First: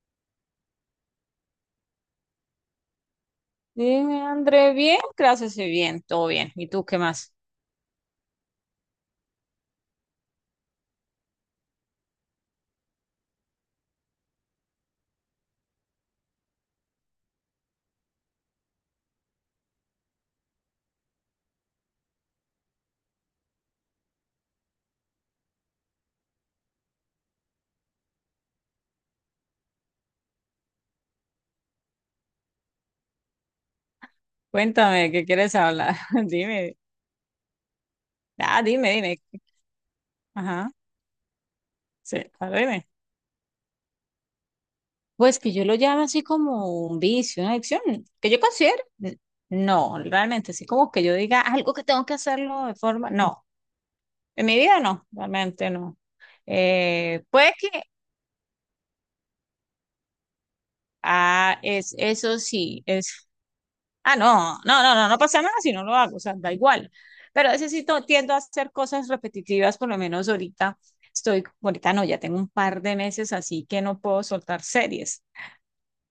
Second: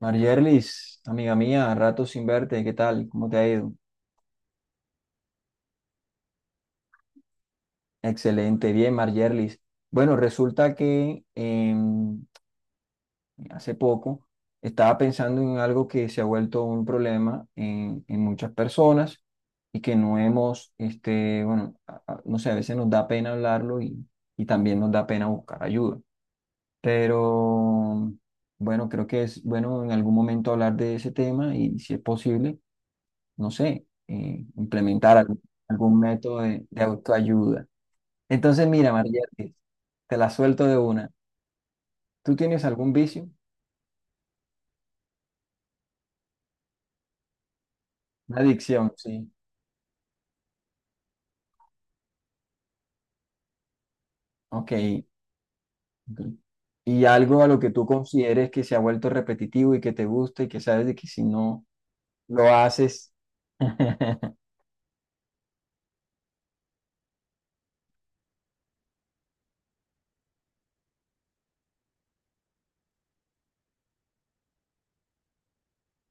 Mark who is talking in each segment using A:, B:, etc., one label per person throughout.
A: Marjerlis, amiga mía, rato sin verte, ¿qué tal? ¿Cómo te ha ido?
B: Dime, André, bien, gracias, y bien, todo bien. ¿Y tú qué más?
A: Excelente, bien, Marjerlis. Bueno, resulta que hace poco estaba pensando en algo que se ha vuelto un problema en muchas personas y que no hemos, este, bueno, no sé, a veces nos da pena hablarlo y también nos da pena buscar ayuda. Pero bueno, creo que es bueno en algún momento hablar de ese tema y si es posible no sé,
B: Cuéntame,
A: implementar
B: ¿qué quieres hablar?
A: algún método
B: Dime.
A: de autoayuda.
B: Ah,
A: Entonces, mira,
B: dime, dime.
A: María, te la suelto
B: Ajá,
A: de una.
B: sí,
A: ¿Tú
B: ahora
A: tienes
B: dime.
A: algún vicio?
B: Pues que yo lo llamo así como un vicio, una adicción, que
A: Una
B: yo considero.
A: adicción, sí.
B: No, realmente, así como que yo diga algo que tengo que hacerlo de forma. No, en mi
A: Ok.
B: vida no, realmente no.
A: Ok. Y algo a
B: Puede
A: lo
B: que,
A: que tú consideres que se ha vuelto repetitivo y que te gusta y que sabes de que si
B: ah,
A: no
B: es, eso
A: lo
B: sí,
A: haces...
B: es. Ah, no, no, no, no, no pasa nada si no lo hago, o sea, da igual. Pero a veces sí tiendo a hacer cosas repetitivas, por lo menos ahorita estoy, ahorita no, ya tengo un par de meses así que no puedo soltar series.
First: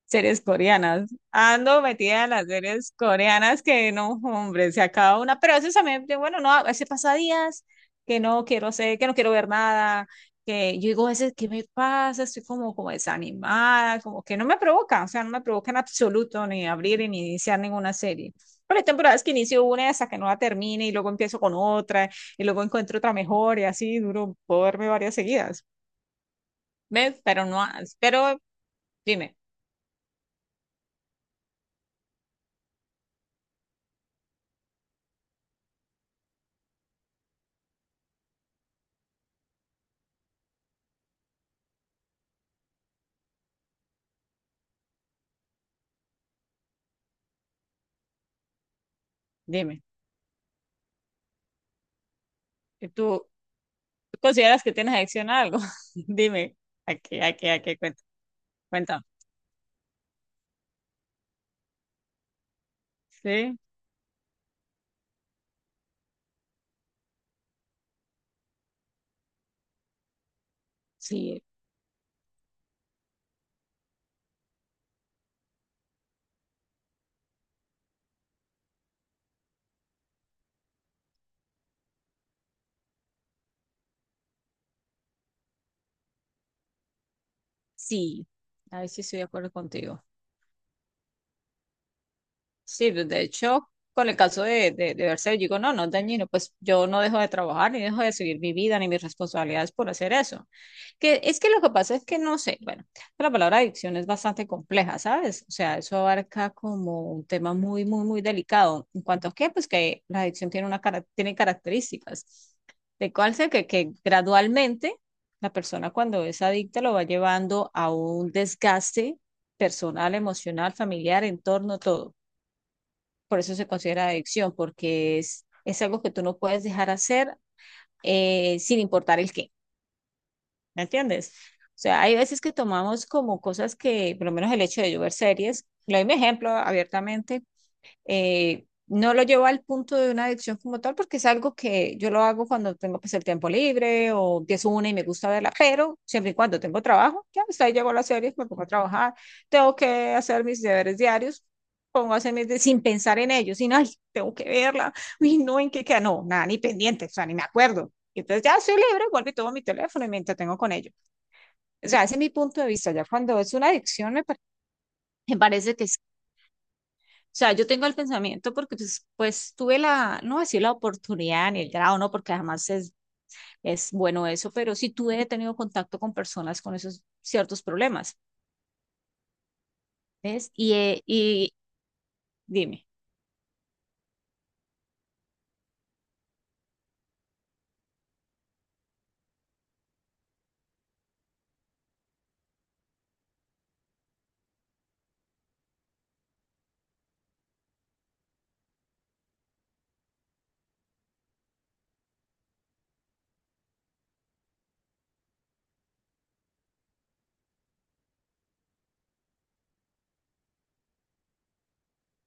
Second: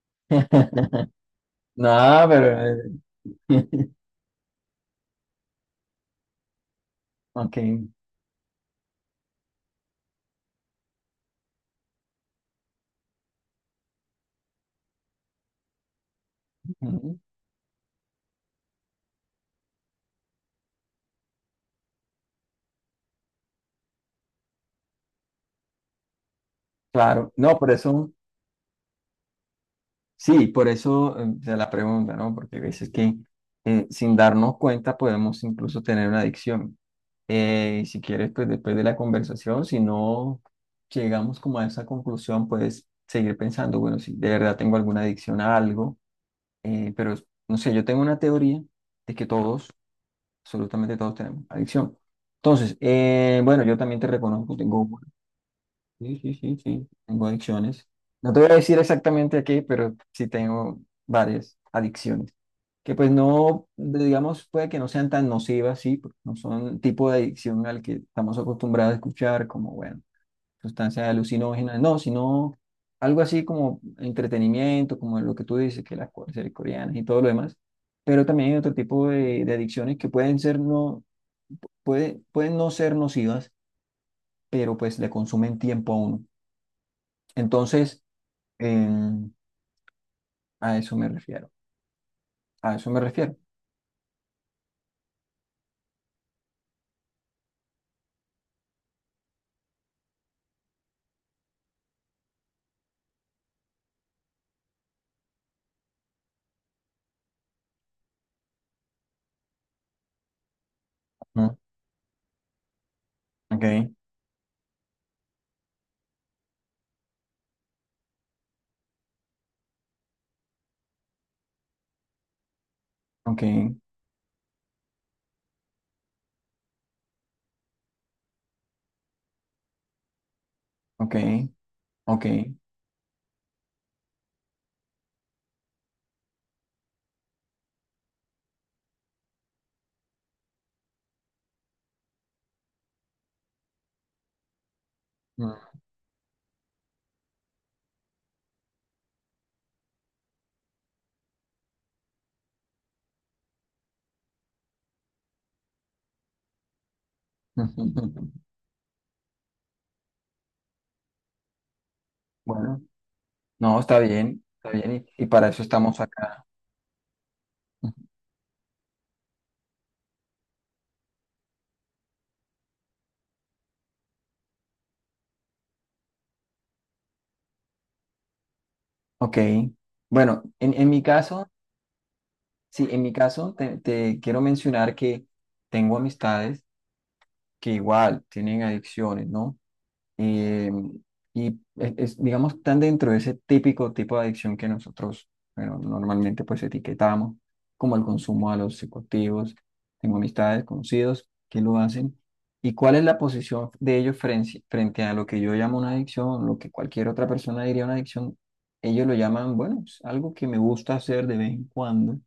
B: Series coreanas. Ando
A: No,
B: metida en las
A: pero...
B: series coreanas
A: eh,
B: que no, hombre, se acaba una. Pero a veces también, bueno, no, a veces pasa
A: Ok.
B: días que no quiero ser, que no quiero ver nada, que yo digo a veces, ¿qué me pasa? Estoy como, como desanimada, como que no me provoca, o sea, no me provoca en absoluto ni abrir
A: Ujú.
B: ni iniciar ninguna serie. Pero hay temporadas que inicio una hasta que no la termine y luego empiezo con otra y luego encuentro otra mejor y así duro, puedo verme varias seguidas. ¿Ves?
A: Claro.
B: Pero
A: No,
B: no,
A: por eso...
B: pero dime,
A: Sí, por eso se la pregunta, ¿no? Porque a veces que sin darnos cuenta podemos incluso tener una adicción. Y si quieres, pues después de la conversación, si no llegamos como a esa conclusión, puedes seguir pensando, bueno, si de verdad tengo alguna adicción a algo, pero no sé, yo tengo una teoría de que todos,
B: dime.
A: absolutamente todos tenemos adicción. Entonces,
B: ¿Tú
A: bueno, yo también te
B: ¿Tú
A: reconozco,
B: consideras que
A: tengo...
B: tienes adicción a algo?
A: Sí, sí,
B: Dime,
A: sí, sí.
B: ¿a qué,
A: Tengo
B: a qué, a qué?
A: adicciones. No te voy a decir
B: Cuéntame.
A: exactamente aquí, pero sí tengo varias adicciones. Que pues
B: Sí,
A: no, digamos, puede que no sean tan nocivas, sí, porque no son el tipo de adicción al que estamos acostumbrados a escuchar, como, bueno, sustancias
B: sí,
A: alucinógenas, no, sino algo así como entretenimiento, como lo que tú dices, que las cosas coreanas y todo lo demás. Pero también hay otro tipo de adicciones que pueden ser no, pueden no ser nocivas, pero pues le consumen tiempo a uno. Entonces,
B: sí. A ver si estoy de
A: Em,
B: acuerdo contigo.
A: a eso me refiero. A eso
B: Sí,
A: me
B: pues, de
A: refiero.
B: hecho, con el caso de verse, digo, no, no es dañino, pues yo no dejo de trabajar, ni dejo de seguir mi vida, ni mis responsabilidades por hacer eso. Que es que lo que pasa es que no sé, bueno, la palabra adicción es bastante compleja, ¿sabes? O sea, eso abarca como un tema muy, muy, muy delicado. En cuanto a qué, pues que la adicción tiene una tiene
A: Mm,
B: características. De cual sea
A: ok,
B: que gradualmente la persona cuando es adicta lo va llevando a un desgaste personal, emocional, familiar, entorno, todo por
A: ok,
B: eso se considera adicción, porque es algo que tú no puedes dejar hacer, sin importar el qué, ¿me
A: ok,
B: entiendes? O sea, hay
A: ok.
B: veces que tomamos como cosas que, por lo menos el hecho de yo ver series, le doy mi ejemplo abiertamente. No lo llevo al punto de una adicción como tal, porque es algo que yo lo hago cuando tengo pues, el tiempo libre o empiezo una y me gusta verla,
A: Mm.
B: pero siempre y cuando tengo trabajo, ya hasta ahí llego a las series, me pongo a trabajar, tengo que hacer mis deberes diarios, pongo a hacer mis sin pensar en ellos, sin, ay, tengo que verla, uy, no, en qué queda, no, nada, ni pendiente, o sea, ni me acuerdo. Y entonces ya soy libre, vuelvo y tomo mi teléfono y me entretengo con ello. O sea, ese es mi punto de
A: Bueno,
B: vista. Ya cuando es una
A: no, está
B: adicción,
A: bien, está bien. Y
B: me
A: para eso
B: parece que es,
A: estamos acá.
B: o sea, yo tengo el pensamiento porque pues tuve la, no voy a decir la oportunidad ni el grado, no, porque además es bueno eso, pero sí tuve, he tenido contacto con personas con esos ciertos problemas.
A: Ok. Bueno,
B: ¿Ves? Y,
A: en mi
B: eh,
A: caso,
B: y dime.
A: sí, en mi caso te quiero mencionar que tengo amistades que igual tienen adicciones, ¿no? Eh, y es, digamos, están dentro de ese típico tipo de adicción que nosotros, bueno, normalmente pues etiquetamos, como el consumo a los psicoactivos. Tengo amistades, conocidos que lo hacen. ¿Y cuál es la posición de ellos frente a lo que yo llamo una adicción, lo que cualquier otra persona diría una adicción? Ellos lo llaman, bueno, es algo que me gusta hacer de vez en cuando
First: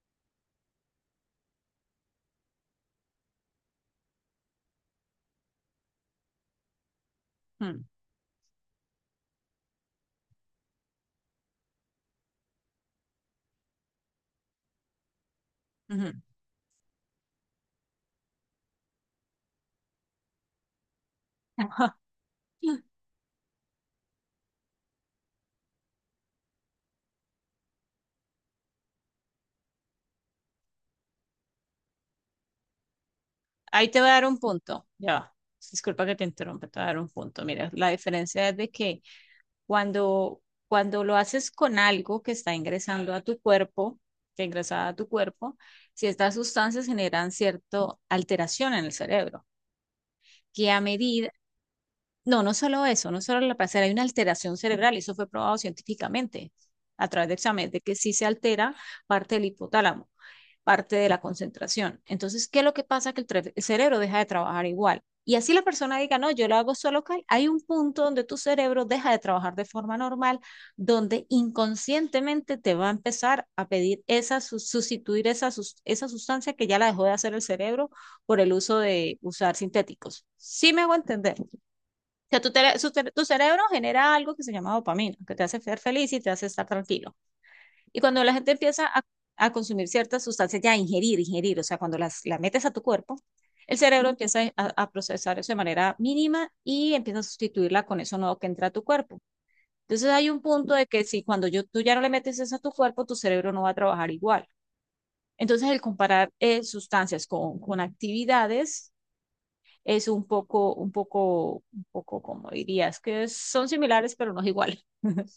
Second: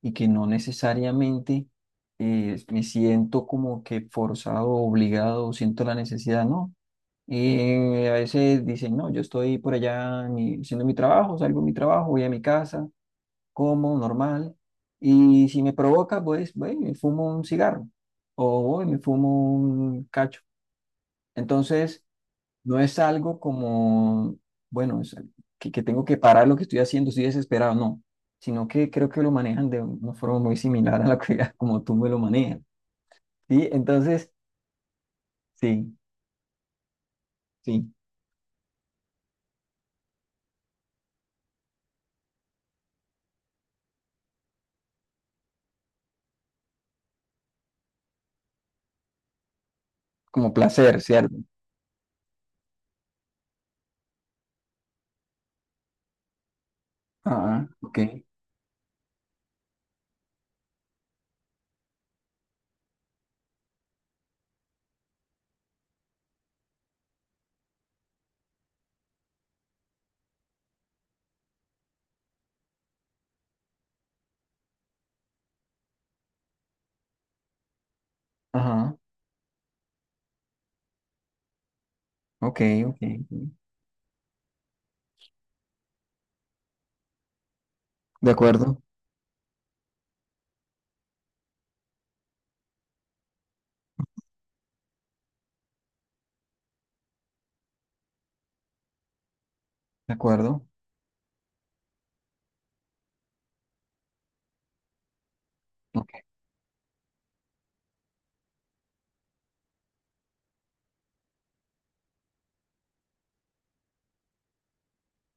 A: y que no necesariamente me siento como que forzado, obligado, siento la necesidad, ¿no?
B: Mm,
A: Y a veces dicen, no, yo estoy por allá en mi- haciendo mi trabajo, salgo de mi trabajo, voy a mi casa, como normal, y si me
B: ujú.
A: provoca, pues, voy y me fumo un cigarro o voy y me fumo un cacho. Entonces, no es algo como, bueno, es que tengo que parar lo que estoy haciendo, estoy desesperado, no, sino que creo que lo manejan de una forma muy similar a la que como tú me lo manejas. ¿Sí?
B: Ahí te voy a dar
A: Entonces,
B: un punto, ya, va.
A: sí,
B: Disculpa que te interrumpa, te voy a dar un punto. Mira,
A: sí,
B: la diferencia es de que, Cuando, cuando lo haces con algo que está ingresando a tu cuerpo, que ingresa a tu cuerpo, ciertas sustancias generan cierta alteración en el cerebro,
A: como
B: que a
A: placer,
B: medida,
A: ¿cierto?
B: no, no solo eso, no solo la placer, hay una alteración cerebral, y eso fue probado científicamente a través de
A: Ah,
B: exámenes, de que
A: ok.
B: sí se altera parte del hipotálamo, parte de la concentración. Entonces, ¿qué es lo que pasa? Que el cerebro deja de trabajar igual. Y así la persona diga, no, yo lo hago solo cal. Hay un punto donde tu cerebro deja de trabajar de forma normal, donde inconscientemente te va a empezar a pedir esa, sustituir esa, esa sustancia que ya la dejó de hacer el cerebro por el uso
A: Ajá,
B: de usar sintéticos. Sí me hago entender. O sea, tu,
A: ok, ok.
B: tu
A: Ok.
B: cerebro genera algo que se llama dopamina, que te hace ser feliz y te hace estar tranquilo. Y cuando
A: De
B: la gente
A: acuerdo,
B: empieza a consumir ciertas sustancias, ya ingerir, ingerir, o sea, cuando las metes a tu cuerpo, el cerebro empieza a procesar eso de manera mínima y empieza a sustituirla con eso nuevo que entra a tu cuerpo. Entonces
A: de
B: hay un
A: acuerdo.
B: punto de que si cuando yo, tú ya no le metes eso a tu cuerpo, tu cerebro no va a trabajar igual. Entonces el
A: Ok.
B: comparar sustancias con actividades es un poco, un poco, un poco, como dirías, que son similares pero no es igual.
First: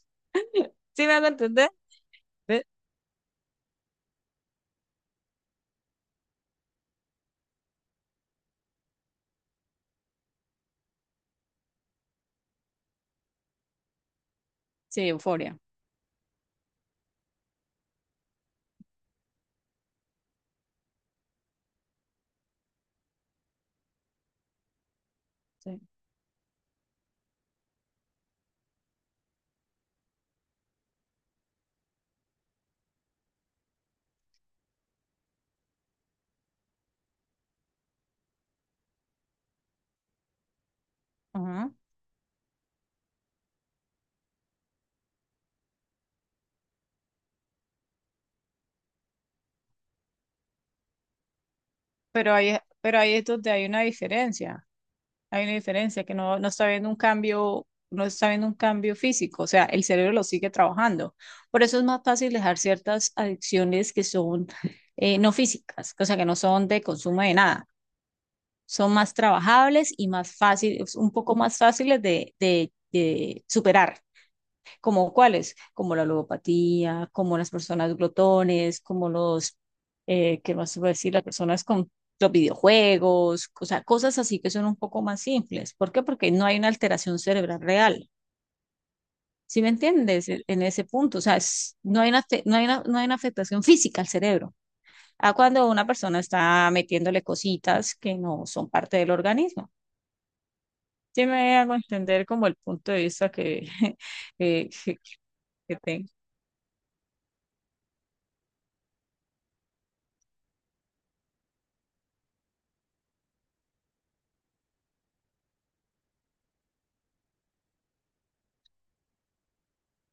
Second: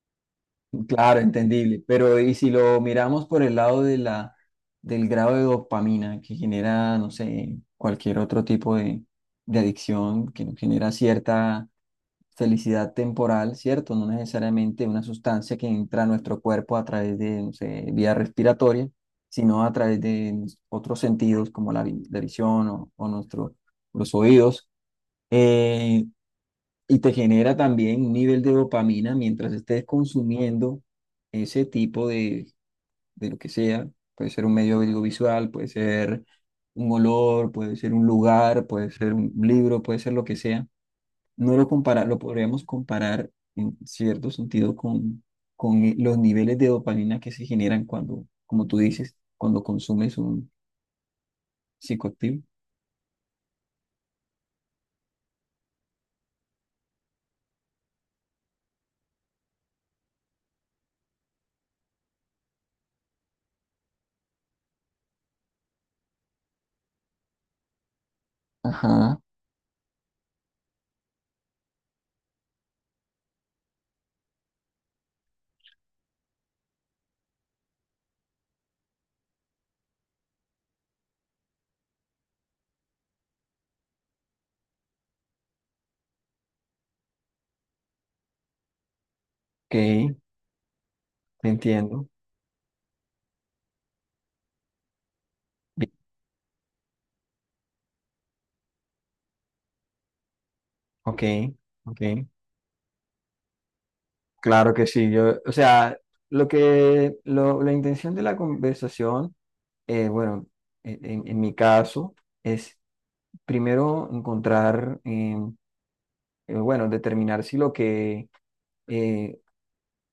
B: ¿Sí me
A: Claro,
B: hago entender?
A: entendible, pero y si lo miramos por el lado de la, del grado de dopamina que genera, no sé, cualquier otro tipo de adicción que nos genera cierta felicidad temporal, ¿cierto? No necesariamente una
B: Sí,
A: sustancia
B: euforia.
A: que entra a nuestro cuerpo a través de, no sé, vía respiratoria, sino a través de otros sentidos como la, vi- la visión o nuestro, los oídos.
B: Sí.
A: Eh, y te genera también un nivel de dopamina mientras estés consumiendo ese tipo de lo que sea. Puede ser un medio audiovisual, puede ser un olor, puede ser un lugar, puede ser un libro, puede ser lo que sea.
B: Uh
A: No lo
B: -huh.
A: compara, lo podríamos comparar en cierto sentido con, los niveles de dopamina que se generan cuando, como tú dices, cuando consumes un
B: Pero
A: psicoactivo.
B: ahí, pero ahí es donde hay una diferencia que no, no está viendo un cambio, no está viendo un cambio físico, o sea, el cerebro lo sigue trabajando. Por eso es más fácil dejar ciertas adicciones que son, no físicas, o sea, que no son de consumo de nada, son más
A: Ajá,
B: trabajables y más fáciles, un poco más fáciles de superar, como cuáles, como la logopatía, como las personas glotones, como los, ¿qué más iba a decir? Las personas con los videojuegos, o sea, cosas así que son un poco más simples. ¿Por qué? Porque no hay una alteración cerebral real. ¿Sí me
A: ok,
B: entiendes? En ese punto, o sea,
A: te
B: no
A: entiendo.
B: hay una, no hay una, no hay una afectación física al cerebro. A cuando una
A: Bien,
B: persona está metiéndole cositas que no son parte del organismo.
A: ok,
B: Sí me hago
A: ok.
B: entender como el punto de vista que, que,
A: Claro que
B: que,
A: sí, yo, o
B: que
A: sea,
B: tengo.
A: lo que, lo- la intención de la conversación, bueno, en mi caso, es primero encontrar, bueno, determinar si lo que, eh,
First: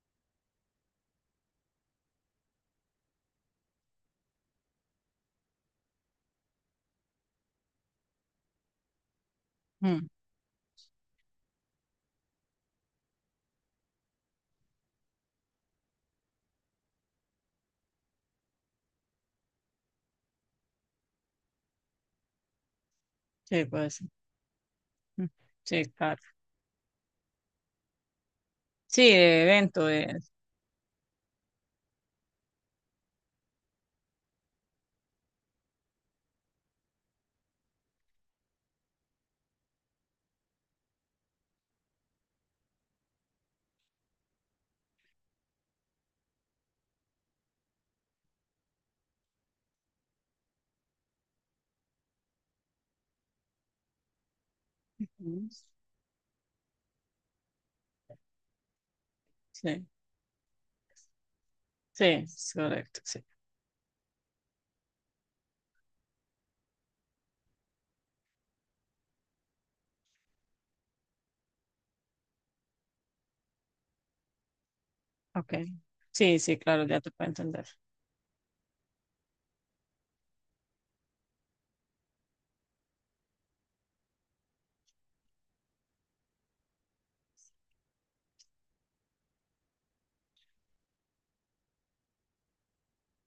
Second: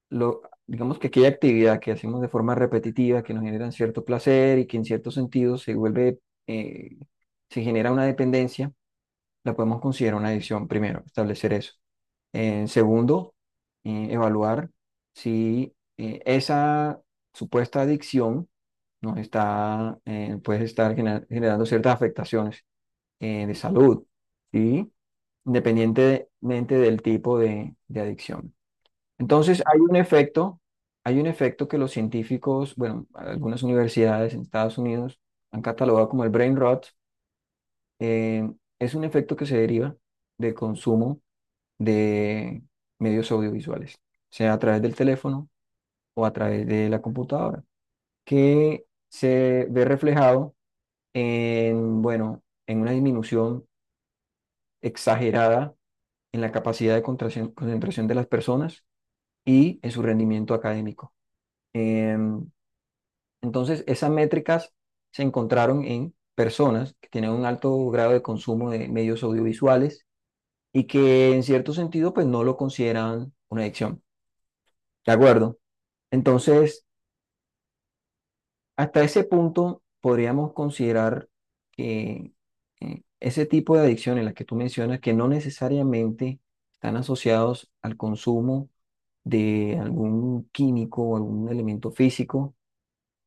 A: lo, digamos que aquella actividad que hacemos de forma repetitiva, que nos genera cierto placer y que en cierto sentido se vuelve, eh, se genera una dependencia la podemos
B: Mm,
A: considerar una adicción, primero, establecer eso. Segundo, evaluar si esa supuesta adicción nos está, puede estar gener- generando ciertas afectaciones de
B: sí, puede
A: salud,
B: ser.
A: ¿sí?
B: Mm, sí, claro.
A: Independientemente del tipo de adicción.
B: Sí, de
A: Entonces,
B: evento.
A: hay un efecto que los científicos, bueno, algunas universidades en Estados Unidos han catalogado como el brain rot. Eh, es un efecto que se deriva del consumo de medios audiovisuales, sea a través del teléfono o a través de la computadora, que se ve reflejado en, bueno, en una disminución
B: Mm,
A: exagerada en la capacidad de contracción- concentración de las personas y
B: sí,
A: en su rendimiento académico.
B: sí,
A: Em,
B: es correcto, sí.
A: entonces, esas métricas se encontraron en personas que tienen un alto grado de consumo de medios audiovisuales y que en cierto sentido pues no lo consideran una adicción. ¿De
B: Ok.
A: acuerdo?
B: Sí, sí,
A: Entonces,
B: claro, ya te puedo entender.
A: hasta ese punto podríamos considerar que ese tipo de adicciones, las que tú mencionas, que no necesariamente están asociados al consumo de algún químico o algún elemento físico,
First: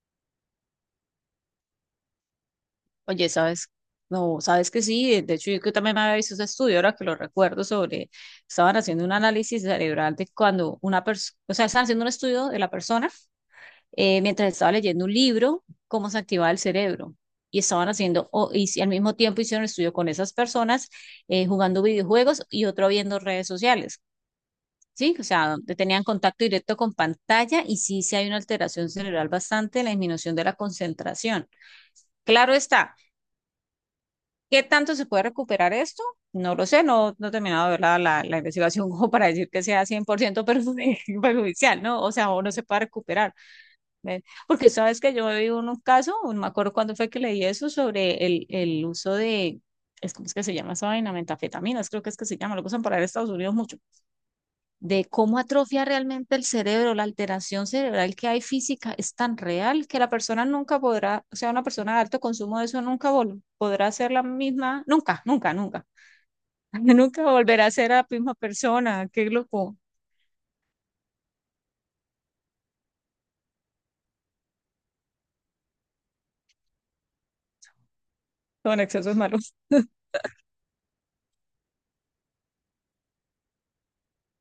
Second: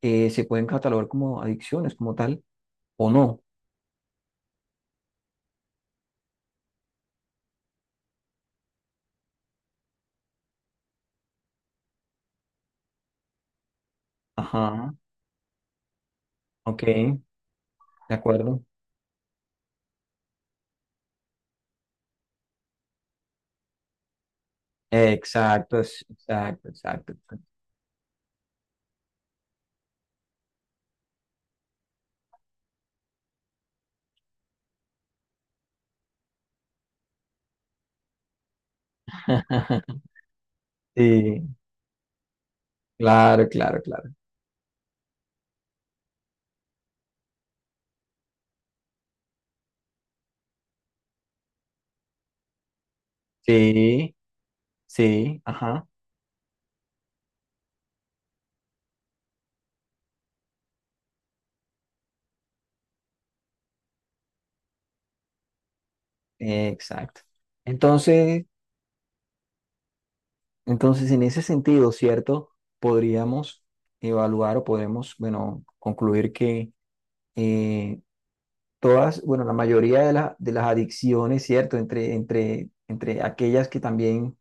A: se pueden catalogar como adicciones como tal o
B: Oye,
A: no.
B: ¿sabes? No, ¿sabes que sí? De hecho, yo que también había visto ese estudio, ahora que lo recuerdo, sobre, estaban haciendo un análisis cerebral de cuando una persona, o sea, estaban haciendo un estudio de la persona, mientras estaba
A: Ajá,
B: leyendo un libro, cómo se activaba el
A: ok,
B: cerebro. Y estaban
A: de
B: haciendo,
A: acuerdo.
B: y al mismo tiempo hicieron un estudio con esas personas, jugando videojuegos y otro viendo redes sociales. Sí, o sea, donde
A: Exacto,
B: tenían
A: es-
B: contacto
A: exacto,
B: directo con
A: exacto. Exacto.
B: pantalla y sí, sí hay una alteración cerebral bastante en la disminución de la concentración. Claro está, ¿qué tanto se puede recuperar esto? No lo sé, no, no he terminado de ver la investigación como para decir que sea 100%
A: Sí,
B: perjudicial, ¿no? O sea, o no se puede recuperar.
A: claro, claro, claro.
B: ¿Ven? Porque sabes que yo vi un caso, no me acuerdo cuándo fue que leí eso, sobre el uso de, es, ¿cómo es que se llama esa vaina? Metanfetaminas, creo que es que se llama, lo que usan para ir a Estados Unidos mucho.
A: Sí,
B: De cómo
A: sí,
B: atrofia
A: ajá.
B: realmente el cerebro, la alteración cerebral que hay física es tan real que la persona nunca podrá, o sea, una persona de alto consumo de eso nunca podrá ser la misma, nunca, nunca, nunca,
A: Exacto.
B: nunca volverá a ser la misma
A: Entonces,
B: persona, qué loco,
A: entonces, en ese sentido, ¿cierto? Podríamos evaluar o podemos, bueno, concluir que eh,
B: con excesos
A: todas, bueno, la
B: malos.
A: mayoría de, la- de las adicciones, ¿cierto? Entre aquellas que también,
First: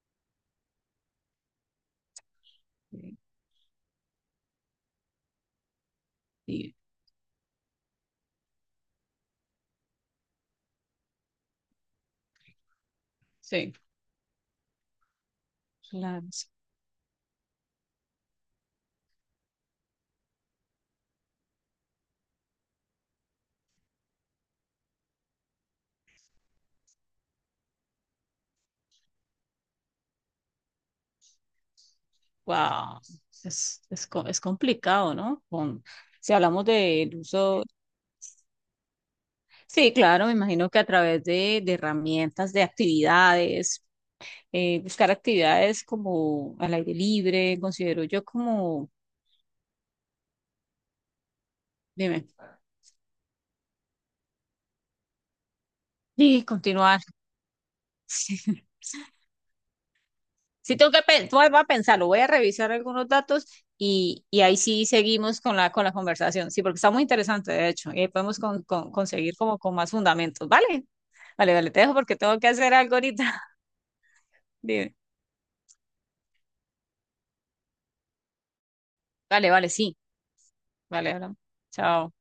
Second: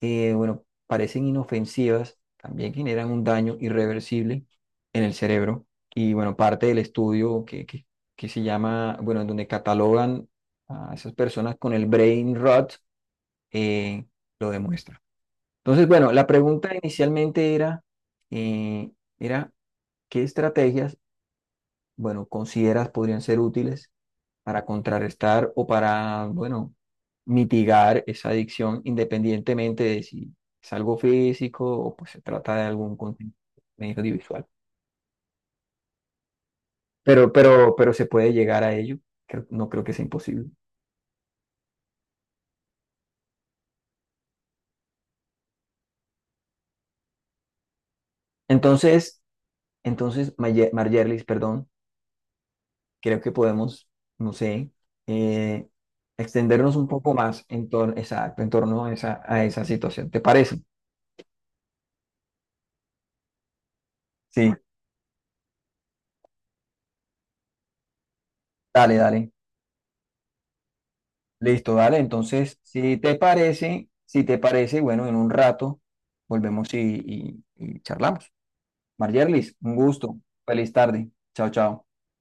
A: bueno, parecen inofensivas, también generan
B: Sí,
A: un daño irreversible en el cerebro. Y bueno, parte
B: sí,
A: del estudio que se llama, bueno, en donde catalogan a esas personas con el brain rot,
B: sí.
A: eh, lo demuestra. Entonces, bueno, la
B: Claro, sí.
A: pregunta inicialmente era, eh, era, ¿qué estrategias, bueno, consideras podrían ser útiles para contrarrestar o para, bueno, mitigar esa adicción independientemente de si es algo físico o pues se trata de algún
B: Wow,
A: contenido
B: es
A: audiovisual?
B: complicado, ¿no? Si hablamos del uso,
A: Pero se puede llegar a ello, creo- no creo que
B: sí,
A: sea
B: claro, me
A: imposible.
B: imagino que a través de herramientas, de actividades, buscar actividades como al aire libre, considero yo como,
A: Entonces, entonces, Maye- Margerlis, perdón.
B: dime,
A: Creo que podemos, no sé, eh,
B: sí
A: extendernos un
B: continuar.
A: poco más en torno,
B: Sí,
A: exacto, en torno a esa situación. ¿Te parece?
B: Sí tengo que, voy a pensarlo, voy a revisar algunos datos y
A: Sí,
B: ahí sí seguimos con la conversación, sí, porque está muy interesante, de hecho, y ahí podemos
A: dale, dale.
B: conseguir como con más fundamentos, ¿vale? Vale, vale,
A: Listo,
B: te dejo
A: dale.
B: porque tengo que
A: Entonces,
B: hacer algo
A: si te
B: ahorita.
A: parece, si te parece,
B: Dime.
A: bueno, en un rato volvemos y charlamos.
B: Vale,
A: Margerlis,
B: vale,
A: un
B: sí,
A: gusto. Feliz tarde.
B: vale, hablamos.
A: Chao, chao.
B: Chao.